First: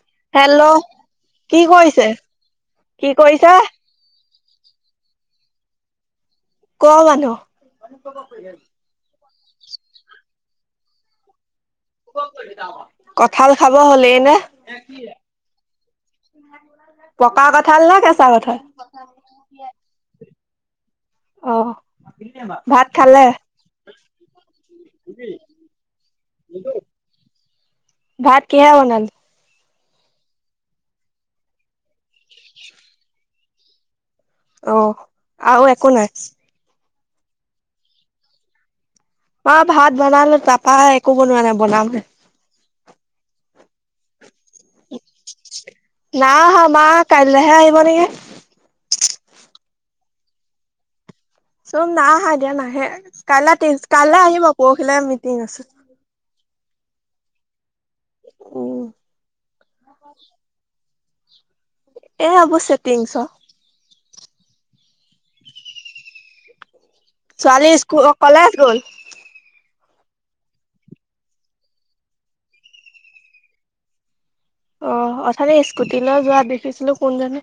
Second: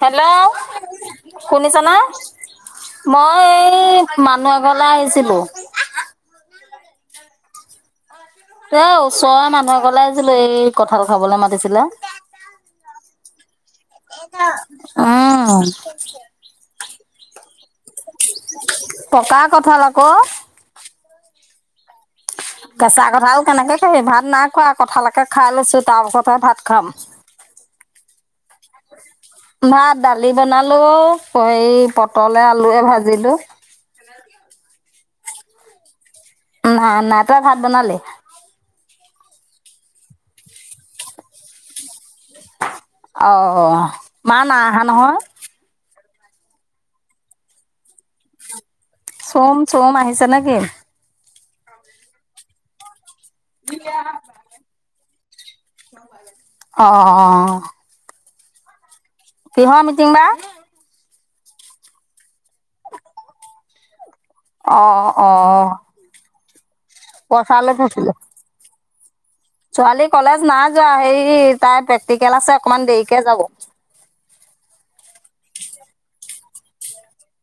Hello, কি শুনিছানে। কৰিছে কি মই, কৰিছে এই মানুহ এঘৰলৈ আহিছিলো। ক'ৰ মানুহ। এ, ওচৰৰ মানুহে এঘৰলৈ আহিছিলোঁ। এই কঁঠাল খাবলৈ মাতিছিলে। কঠাল খাব হ'লেই নে। উম, পকা কঠাল নে, কেঁচা কঠাল। পকা কঁঠাল আকৌ। অ, ভাত কেঁচা খালে কাঠাল কেনেকে খাবি ভাত নাইখোৱা কঠালকে খাই লৈছো তাৰপাছতহে ভাত খাম। ভাত কিহে বনালি? ভাত দালি বনালো, হেৰি পটলে আলুৱে ভাজিলো। অ' আৰু একো নাই? নাই নাই তই ভাত বনালি? মই ভাত বনালো, তাৰাপা একো বনোৱা নাই বনাম হে। অ', মা নাই অহা নহয়? নাই আহা মা কাইলৈহে আহিব নেকি? চোম চুম আহিছো নে কি? চুম নাই আহা, এতিয়া নাহে কাইলৈ কাইলৈ আহিব পৰহিলৈ মিটিং আছে। অ', অ'। উম। কিহৰ মিটিং বা। এ আব চেটিংছ। অ' অ' অ' পইচা লৈ থৈছিলে [unintelligible] গোন [unintelligible] ছোৱালী কলেজ নাই যোৱা, হেৰি তাই প্ৰেক্টিকেল আছে অকমান দেৰিকে যাব। অ' অথনি স্কুটিলৈ যোৱা দেখিছিলো। কোন জনি,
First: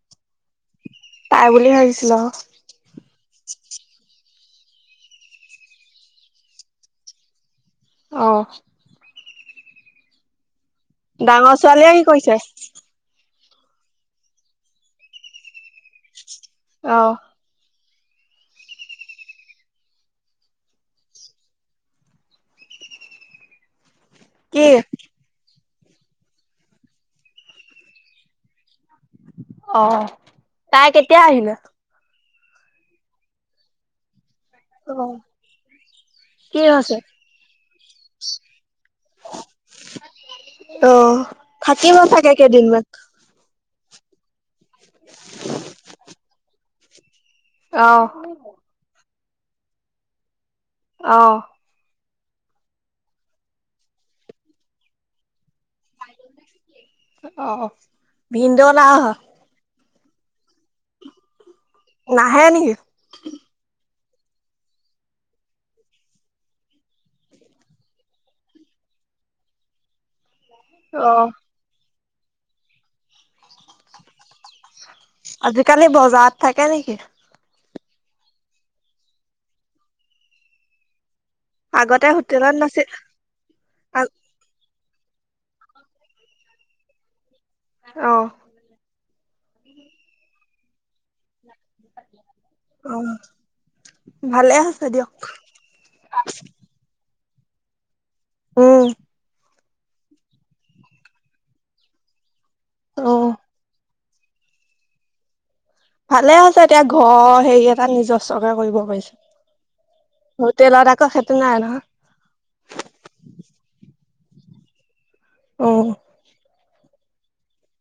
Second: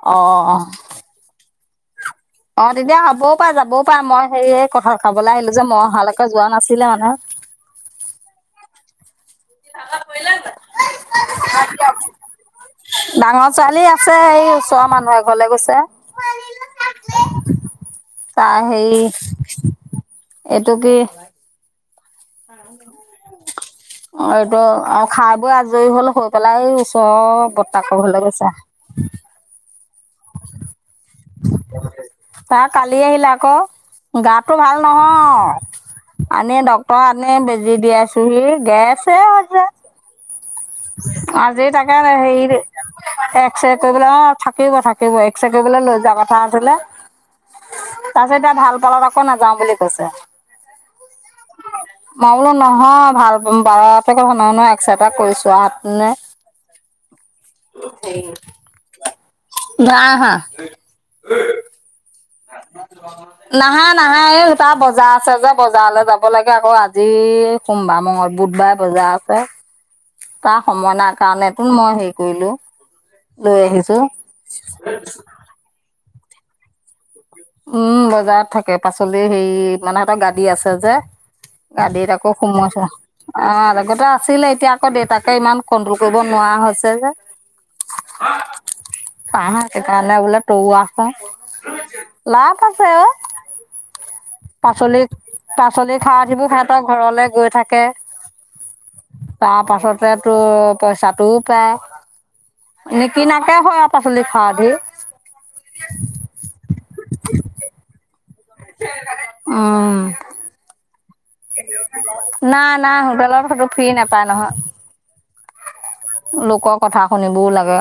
অ', অ', তাই বুলি ভাবিছিল অ', অ' তেতিয়া হবও পাৰে যাবও পাৰে। মই হে এই কঠাল খাবলৈ আহিলো যে মই অহালৈকে যোৱা নাছিলে মানে, অ', [unintelligible] [unintelligible] ডাঙৰ ছোৱালীয়ে কি কৰিছে। ডাঙৰ ছোৱালী আছে। সেই ওচৰৰ মানুহ এ ঘৰলৈ গৈছে। অ', তাৰ হেৰি এইটো কি। হ [unintelligible] অ', এইটো কি? আৰু খাই বৈ আজৰি হ'ল। হৈ পেলাই এই ওচৰৰ বৰ্তায়েকৰ ঘৰলৈ গৈছে। অ' তাই কেতিয়া আহিলে। তা কালি আহিলে আকৌ' গাটো ভাল অ', নহয়। আনে কি হৈছে? ড্ক্তৰ আনে বেজি দিয়াইছোহি গেছে হৈছে [unintelligible] অ', আজি থাকিব তাকে চাগে হেৰিৰে কেইদিনমান। এক্স ৰে কৰিবলৈ, অ', থাকিব থাকিব এক্স ৰে কৰিবলৈ লৈ যোৱা কথা আছিলে অ', তাৰপিছত, এতিয়া ভাল পালত আকৌ নাযাওঁ বুলি কৈছে অ', মই বোলো নহয় ভাল [unintelligible] এক্সৰে এটা কৰিছোঁ [unintelligible] অ' ভিনদ' না [unintelligible] নাহে নেকি? নাহা, নাহা, এই তাৰ বজাৰ আছে যে বজাৰলৈ যাব লাগে আকৌ আজি সোমবাৰ, মংগল, বুধবাৰে বজাৰ আছে তাৰ সময় না অ', কাৰণে [unintelligible] মই হেৰি কৰিলোঁ লৈ আহিছো আজিকালি বজাৰত থাকে নেকি? উম, বজাৰত থাকে পাচলি হেৰি মানে তা গাদী আছে যে আগতে গাদীত আকৌ হোটেলত সুমুৱাই থৈ নাছিল। আ আ, অ', আগতে আছিলে এতিয়া আকৌ দেউতাকে ইমান কণ্ট্ৰল কৰিব নোৱাৰা হৈছে যে। অ'। পাহা সেইকাৰণে বোলে তৌ আছে, লাভ আছে অ'। ভালে হৈছে পাচলি দিয়ক। পাচলি খাৱ উঠিবোৰ সিহঁতৰ ঘৰলে গৈ থাকে। উম। তাৰপাছতে তোৰ পইচাটোও পায়, অ', নিকিনাকে হয়। পাচলি খাওঁ ঢেৰ। ভালে হৈছে এতিয়া ঘৰ হেৰি এটা নিজস্বকে কৰিব উম পাৰিছে। হোটেলত ক সেইটো নাই নহয়। নাই নাই হোটেলত সেটো ফ্ৰী নাপায় নহয়। উম। লোকৰ কথা শুনিবও লাগে।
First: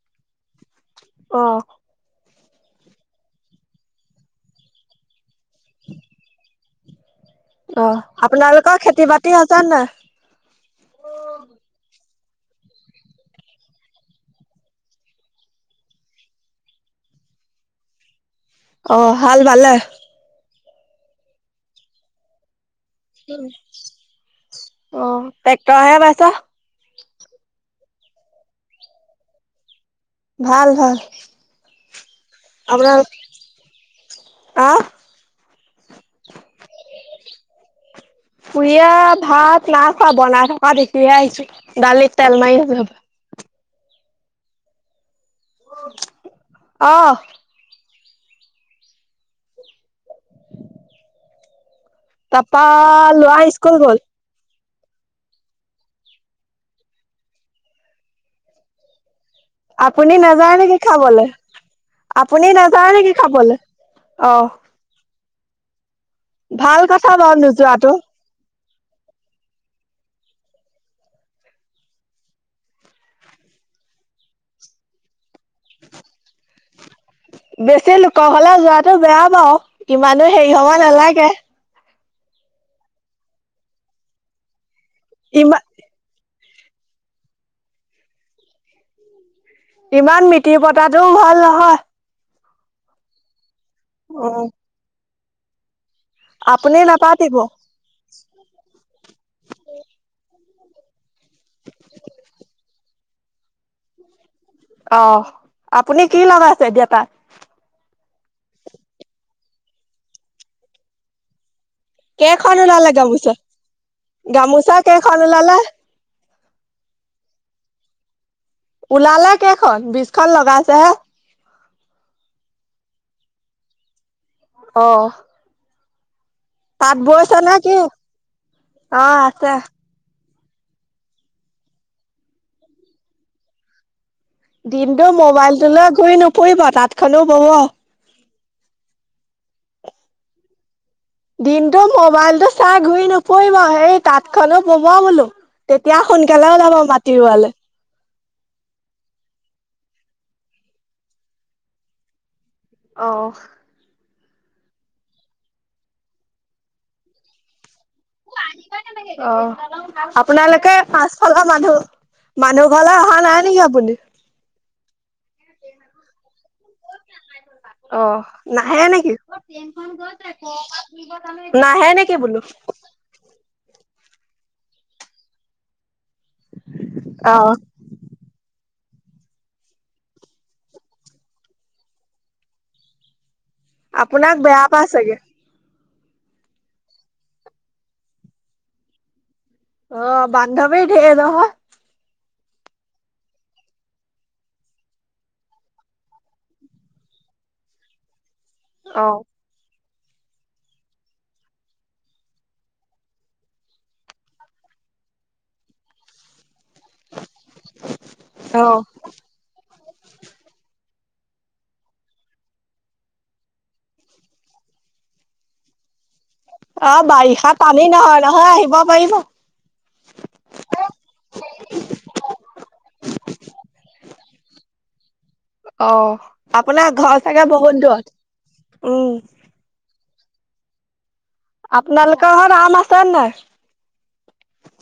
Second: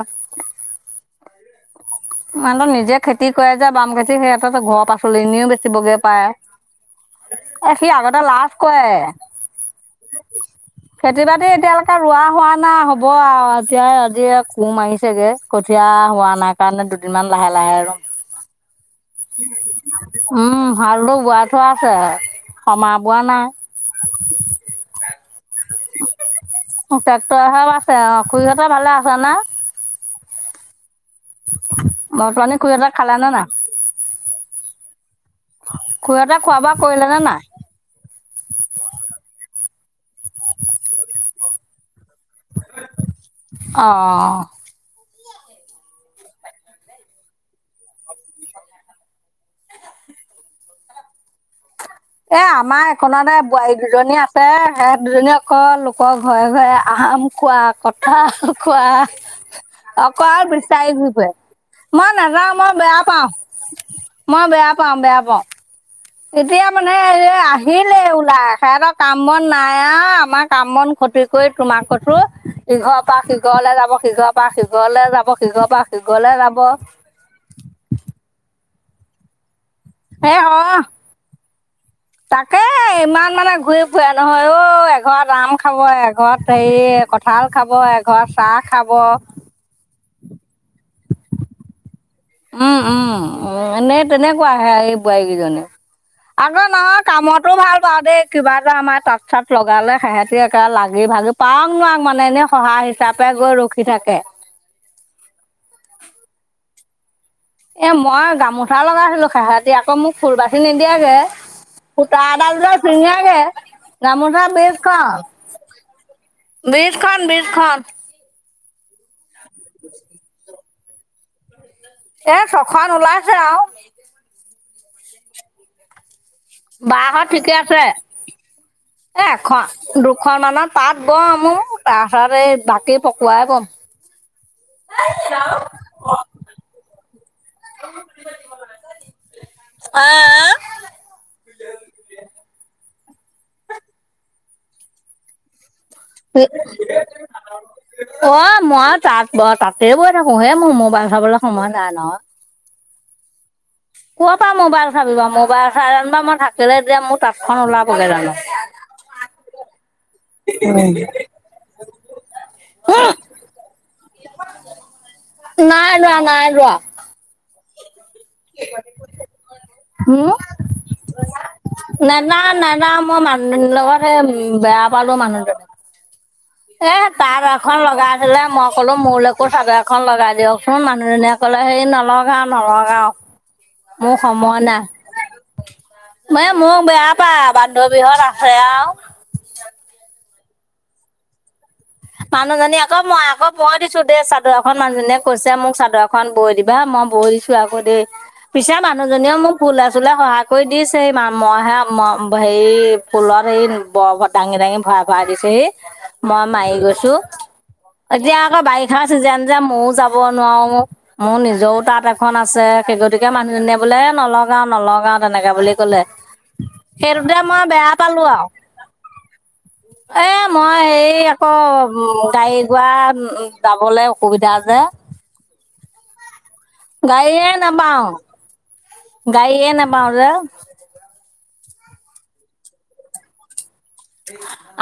অ'। মানুহটো নিজে খেতি কৰে যে, বাম খেতি সিহঁতৰ ঘৰ পাচলিখিনিও বেচিবগে পায়। এ, সি অ', আগতে লাজ আপোনালোকৰ কৰে। খেতি বাতি হৈছে নাই? খেতি বাতি এতিয়ালৈকে ৰোৱা হোৱা নাই হ'ব আৰু, এতিয়া আজি কু মাৰিছেগে, কঠিয়া হোৱা নাই। সেইকাৰণে দুদিনমান লাহে লাহে ৰ'ম। [unintelligible] হাল বালে? উম, হালটো বোৱাই থোৱা আছে। সমা বোৱা নাই। অ' ট্ৰেক্টৰেহে বাইছে। ট্ৰেক্টৰেহে বাইছে, আৰু খুৰীহঁতে ভালে আছেনে? ভাল ভাল। মদ পানী খুৰীহঁতে আপোনাৰ খালেনে নাই? আহ? খুৰীহঁতে খোৱা বোৱা কৰিলে নে নাই? খুৰীয়ে ভাত নাই খোৱা, বনাই থকা দেখিহে আহিছোঁ, দালিত তেল মাৰি আছ অ', অ'। অ'। এ, তাপা আমাৰ একনতে লৰা বোৱাৰী স্কুল গ'ল। দুজনী আ ছে সেই দুজনী আকৌ লোকৰ ঘৰে ঘৰে আম খোৱা, কঁঠাল খোৱা আপুনি অকল নাযায় নেকি বিচাৰি ঘূৰি খাবলে? ফুৰে। মই আপুনি নাযাওঁ, মই নাযায় বেয়া নেকি পাওঁ। খাবলে? মই অহ। বেয়া পাওঁ, বেয়া পাওঁ। এতিয়া ভাল মানে কথা বাৰু নোযোৱাটো। আহিলে সিহঁতৰ কাম বন নাই আৰু আমাৰ কাম বন ক্ষতি কৰি তোমাক কতো ইঘৰৰপৰা সিঘৰলৈ যাব, সিঘৰৰপৰা সিঘৰলৈ যাব, সিঘৰৰপৰা সিঘৰলৈ যাব। বেছি লোকৰ ঘৰলে যোৱাটো বেয়া বাৰু, ইমানো সেই হেৰি হ'ব হয় নালাগে। তাকে ইমান মানে ঘূৰি ফুৰে নহয় অ', এঘৰত আম ইমান খাব খ এঘৰত হেৰি কঠাল খাব, এঘৰত চাহ খাব ইমান মিতিৰ পতাটোও ভাল নহয়। উম, উম। উ, এনে অ। তেনেকুৱাহে এই বোৱাৰীকেইজনি। আকৌ আপুনি নহয় নাপাতিব। কামতো ভাল পাওঁ দেই। কিবা এটা আমাৰ তাঁত চাত লগালে সেহেঁতি একে লাগি ভাগি পাওক নোৱাৰ মানে এনে সহায় তাপে গৈ ৰখি থাকে। অ'। আপুনি কি লগাইছে এতিয়া তাত? এ, মই গামোচা লগাইছিলোঁ, সেহতি আকৌ মোক ফুৰ বাচি নিদিয়াগে। সূতা এডাল কেইখন যে ওলালে গামোচা চিঙাগে, গামোচা বেচ কৰে কেইখন আৰু। ওলালে বিছখন, বিছখন। ওলালে কেইখন, বিছখন লগাইছেহে। এ, ছখন ওলাইছে আৰু। অ'। তাঁত বাহঁত বৈছে ঠিকে নে কি আছে? অ এ আছে এখন দুখননত তাত বওঁ মোৰ তাৰপিছত এই বাকী পকুৱাই বওঁ। দিনটো মোবাইলটোলৈ গৈ নুফুৰিব তাঁতখননো বোব। অহ। দিনটো মোবাইলতটো চাই ঘূৰি নুফুৰিব সেই তাঁতখনো বোৱা বোলো। তেতিয়া সোনকালে ওলাব মাটি ৰোৱালে। অ', মই তাঁত ব তাঁতে বৈ থাকো হে মোৰ মোবাইল চাবলৈ সময় নাই ন। অ'। ক'ৰ পৰা মোবাইল চাবি বাৰু মোবাইল চাই জানো মই থাকিলে এতিয়া মোৰ তাঁতখন ওলাবগে জানো? অ', আপোনালোকে পাচঁশ ঘৰ মানুহ মানুহ ঘৰলৈ অহা নাই নেকি আপুনি? নাই ৰোৱা নাই ৰোৱা। অ'। নাহে নেকি হম নাহে নেকি বোলো? নেযাওঁ মই মানুহ লগত হে উম বেয়া পালো মানুহজনীক। এ অ তাতঁ এখন লগা হ'লে মই ক'লো মোলৈকো চাদৰ এখন লগাই দিয়কচোন। মানুহজনীয়ে ক'লে হেই নলগাওঁ নলগাওঁ। মোৰ আপোনাক সময় বেয়া নাই। পাই চাগে এ মোক বেয়া পায় বান্ধবীহঁত আছে আৰু। অ', বন্ধৱী ধেৰ নহয়। মানুহজনী আকৌ মই আকৌ মই দিছো দেই। চাদৰ এখন মানুহজনীয়ে কৈছে মোক চাদৰ খন বৈ দিবা মই বৈ দিছো আকৌ দেই। পিছে অ মানুহজনীয়েও মোক ফুলে চুলে সহায় কৰি দিছে। মইহে হেৰি ফুলত হেৰি বৰবোৰ দাঙি দাঙি ভৰা ভৰাই দিছেহি। মই মাৰি গৈছো। এতিয়া আকৌ অ বাৰিষাৰ চিজন যে মইও যাব নোৱাৰো। মোৰ নিজৰও তাঁত এখন আছে সেই গতিকে মানুহজনীয়ে বোলে নলগাওঁ নলগাওঁ তেনেকে বুলি ক'লে। অ', সেইটোতে বাৰিষাত মই পানী বেয়া নহয় পালো আৰু নহয় আহিব পাৰিব। এ মই হেৰি আকৌ গাড়ী গোৰা যাবলৈ অসুবিধা যে। অ', আপোনাৰ ঘৰ চাগে গাড়ীয়ে বহুত নাপাওঁ, দূৰত উম। গাড়ীয়ে নাপ নাপাওঁ যে। আপোনালোকৰ ঘৰত আম আছে নাই?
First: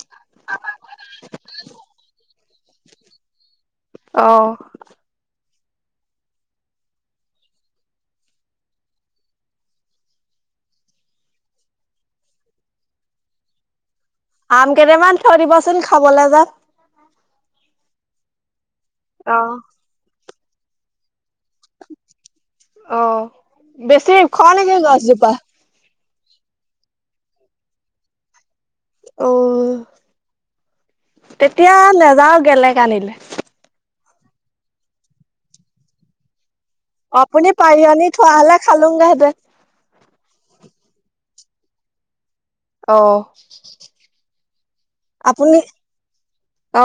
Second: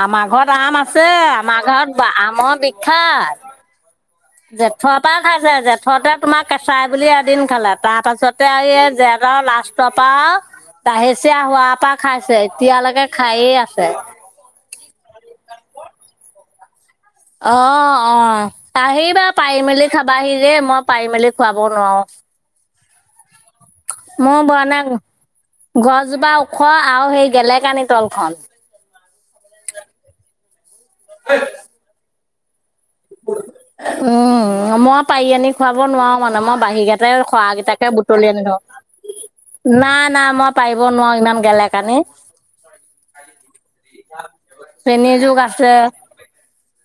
আমাৰ ঘৰত আম আছে আমাৰ ঘৰত আমৰ বিখ্যাত। অ [inaudible] জেঠৰ পৰা খাইছে জেঠতে তোমাৰ কেঁচাই বুলি এদিন খালে। তাৰপাছতে আৰু এই জেঠ আওঁ লাষ্ট তাৰপা দাহেচিয়ীয়া হোৱাৰ পৰা খাইছে এতিয়ালৈকে খায়ে আছে। আম কেইটামান থৈ দিবছোন খাবলৈ যাম। অ', অ', আহিবা অ পাৰি মেলি খাবাহি দে মই পাৰি মেলি খুৱাব নোৱাৰো। অ বেছি ওখ মই বোৱা নেকি নাই গছজোপা? গছজোপা ওখ আৰু সেই গেলেকানি তলখন। অ', তেতিয়া নাযাওঁ গেলেকানিত। উম, মই পাৰি আনি খুৱাব নোৱাৰো মানে মই বাহি যে সৰা আপুনি পাৰি কেইটাকে বুটলি থোৱা আনি হলে থওঁ। খালোংগেহেঁতেন। নাই নাই মই পাৰিব নোৱাৰো ইমান গেলেকানিত। অ' চেনীযুগ আপুনি আছে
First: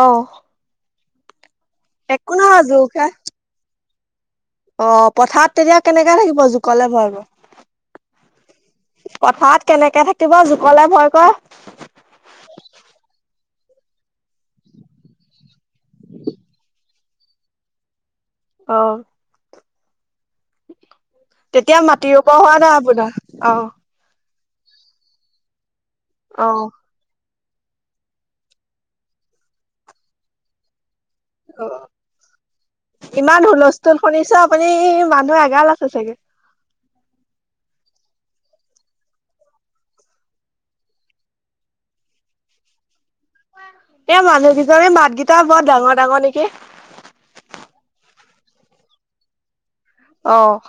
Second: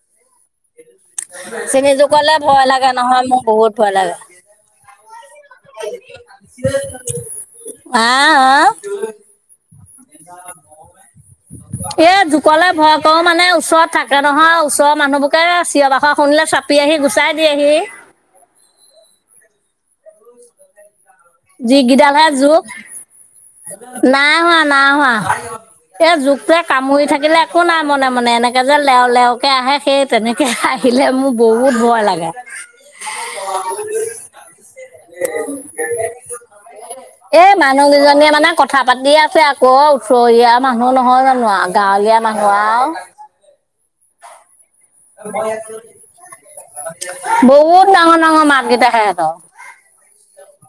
অ'। চিনিজোকলে নহয় ভয় লাগে জোকা নহয় মোৰ বহুত ভয় লাগে। অ' পথাৰত তেতিয়া কেনেকে থাকিব জোকলে ভয়কৰে। আহ, আহ। পথাৰত কেনেকে থাকিব জোকলে ভয় কৰে। এই জোকলে ভয় কৰোঁ মানে ওচৰত থাকে নহয়। ওচৰৰ মানুহবোৰকে চিঞৰ বাখৰ শুনিলে চাপি আহি গুচাই দিয়েহি। অ'। তেতিয়া মাটি যিকেইডালহে ৰুব হোৱা জোক নাই আপোনাৰ অ'। নাই হোৱা, নাই হোৱা, এই জোকটোৱে কামুৰি থাকিলে। একো নাই মনে মনে এনেকে যে লেও লেওকে আহে সেই তেনেকে আহিলে মোৰ বহুত অ' ভয় লাগে ইমান হুলস্থুল শুনিছোঁ। আপুনি মানুহ এগাল আছে চাগে। [inaudible] এই মানুহকেইজনীয়ে মানে কথা পাতিয়ে আছে। আকৌ ওচৰীয়া মানুহ নহয় জানো আৰু। গাঁৱলীয়া মানুহ আৰু। এ মানুহ কেইজনি মাত কেইটা বৰ ডাঙৰ ডাঙৰ নেকি? বহুত ডাঙৰ ডাঙৰ মাতকেইটা সেহঁতৰ। অ'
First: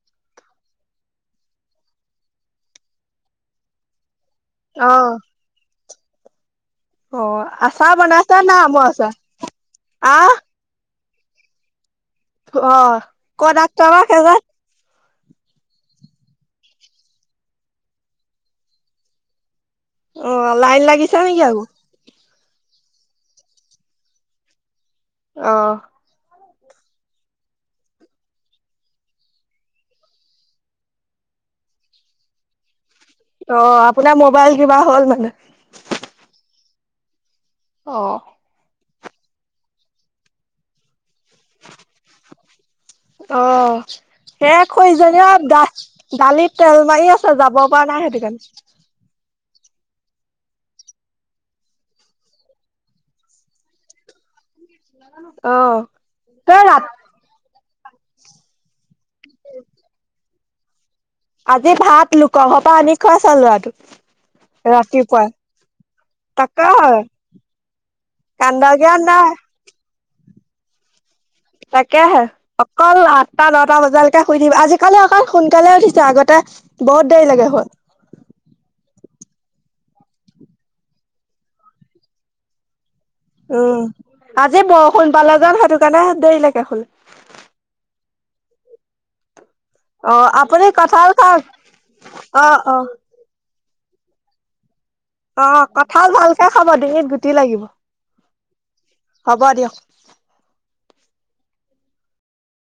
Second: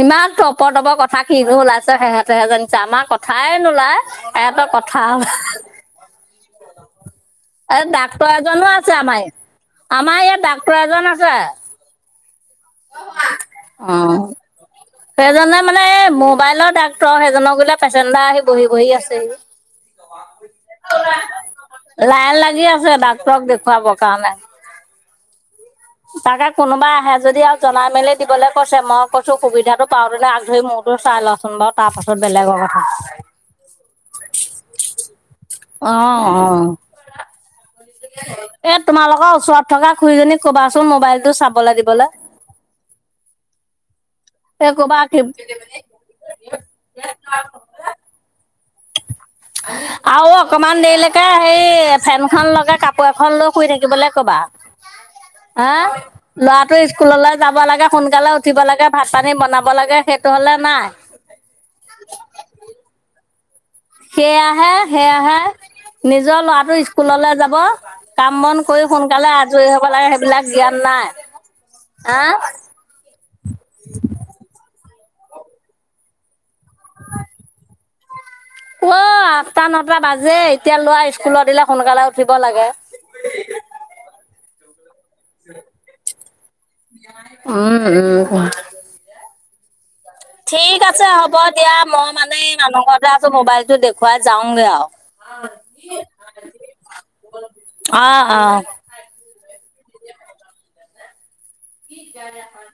ইমান তটপৰ তপৰ কথা কিনো ওলাইছে। সেহঁতেহে জানিছে আমাৰ কথাই নোলায়। সেহঁতৰ এটা অ কথা অ এই আচাৰ ডাক্তৰ বনাইছা না এজনো আমৰ আছে, আচাৰ আমাৰা আমাৰ আহ ইয়াত ডাক্তৰ এজনো আছে। অ' ক'ৰ ডাক্তৰৰো অ সেইজন? সেইজনে মানে এ মোবাইলৰ ডাক্তৰৰ। সেইজনৰ গুৰিলে পেচেণ্ডাৰ আহি বহি বহি আছেহি। অ' লাইন লাগিছে নেকি আকৌ? লাইন লাগি আছে ডাক্তৰক দেখুৱাবৰ কাৰণে। অ'। তাকে কোনোবাই আহে যদি আৰু জনাই মেলি দিবলৈ কৈছে, মই কৈছো সুবিধাটো পাউটিলে আগ ধৰি মোৰতো চাই লচোন বাৰু তাৰ পাছত বেলেগৰ কথা। অ' আপোনাৰ মোবাইল কিবা হ'ল মানে? অ' অ' অ' এ তোমালোকৰ ওচৰত থকা খু়ৰীজনীক কবাচোন মোবাইলটো চাবলৈ দিবলৈ। অ' সে এই ক'বা খুৰিজনি দা দালিত তেল মাৰি আছে যাব। পৰা নাই সেইটো কাৰণে। আৰু অকমান দেৰিলৈকে সেই ফেনখন লগাই কাপোৰ এখন লৈ শুই থাকিবলৈ ক'বা। অ হা এই ল'ৰাটো ৰা স্কুল স্কুললৈ যাব লাগে, সোনকালে উঠিব লাগে, ভাত পানী বনাব লাগে, সেইটো হ'লে নাই। আজি ভাত লোক ঘৰৰ পৰা আনি খোৱাইছে ল'ৰাটোক। সেয়া আহে, সেয়া ৰাতিপুৱাই আহে। নিজৰ তাকে ল'ৰাটো হয় স্কুললে যাব কাম বন কান্দা কৰি জ্ঞান নাই সোনকালে আজয়ি হ'ব লাগে, সেইবিলাক জ্ঞান নাই। তাকেহে। হা অকল আঠটা, নটা বজালৈকে শুই থাকিবি আজিকালি অকন সোনকালে উঠিছোঁ, আগতে। বহুত দেৰি লৈকে শুৱ অ' আঠটা, নটা বাজে এতিয়া ল'ৰা স্কুলত দিলে সোনকালে উঠিব লাগে। উম, আজি বৰষুণ পালে যেন সেইটো কাৰণে দেৰিলৈকে শুলে। উম, উম। অ আপুনি ঠিক আছে কঁঠাল হ'ব খাওক দিয়া, মই মানে অ অ মানুহ ঘৰতে আছোঁ। মোবাইলটো দেখুৱাই যাওগে আৰু। অ' কঁঠাল ভালকে খাব ডিঙিত গুটি লাগিব অ অ হ'ব দিয়ক। কি যাৰ যাৰ খন